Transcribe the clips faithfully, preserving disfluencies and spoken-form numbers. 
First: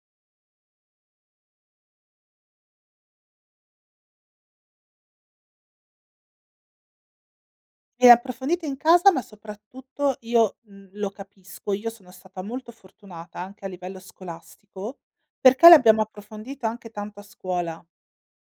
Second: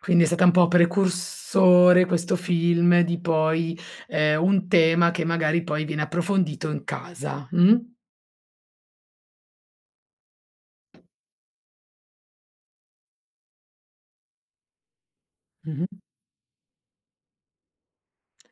Quindi è stata un po' precursore questo film di poi, ehm, un tema che magari poi viene approfondito in casa, mh? E approfondita in casa, ma soprattutto io, mh, lo capisco. Io sono stata molto fortunata anche a livello scolastico, perché Mh-mh. l'abbiamo approfondita anche tanto a scuola.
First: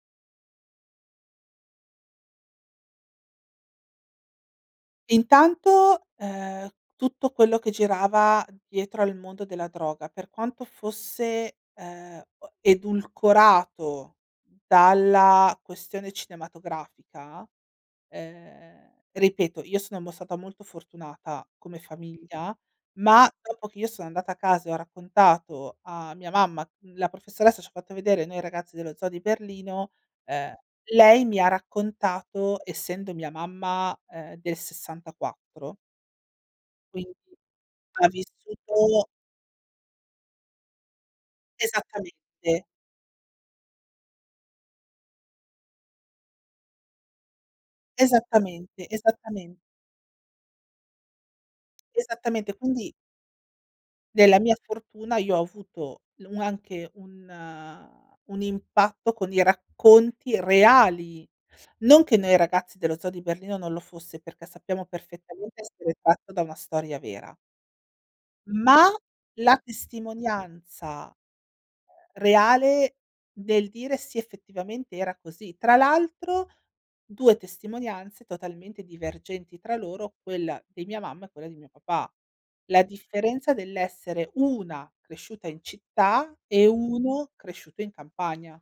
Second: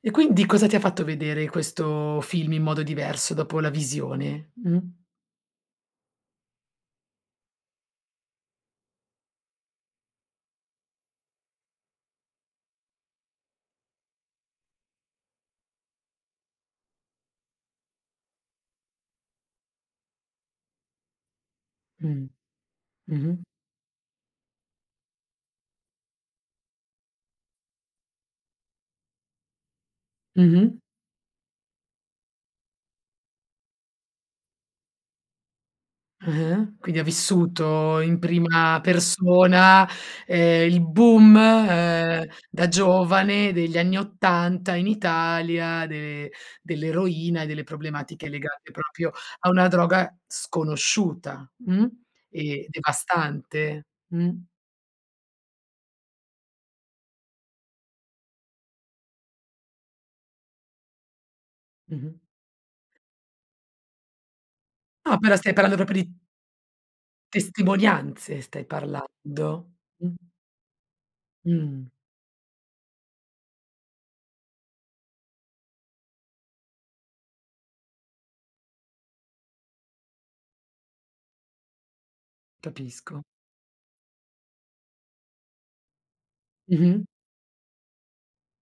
E quindi cosa ti ha fatto vedere questo film in modo diverso dopo la visione, mh? Intanto, ehm, tutto quello che girava dietro al mondo della droga, per quanto fosse, ehm, o edulcorato dalla questione cinematografica ehm, ripeto, io sono mo stata molto fortunata come Mh, famiglia, ma mh-mh. dopo che io sono andata a casa e ho raccontato a mia mamma, mhmm, la professoressa ci ha fatto vedere noi ragazzi dello Zoo di Berlino, ehm, Mh-mh. lei, mi ha raccontato, essendo mia mamma, ehm, del sessantaquattro Ah-ah. Quindi ha quindi vissuto ha in prima vissuto persona, ehm, il boom, Esattamente. uhm, da giovane degli anni ottanta in Italia de dell'eroina e delle problematiche legate Esattamente, propio a esattamen una droga sconosciuta, mh, Esattamente, e quindi devastante nella mh. mia fortuna io ho avuto l anche un un impatto con i racconti reali. Non Mh-mh. che Noi ragazzi dello zoo di Berlino, non lo fosse, perché sappiamo No, però stai perfettamente parlando propo essere di tratto da una storia vera testimonianze, stai ma la parlando mh? testimonianza Mh. reale del dire: "Sì effettivamente era così". Tra l'altro due testimonianze totalmente divergenti tra loro, quella di mia mamma e quella di mio papà. La Capisco. differenza dell'essere una cresciuta in città, e Mh-mh. uno cresciuto in campagna.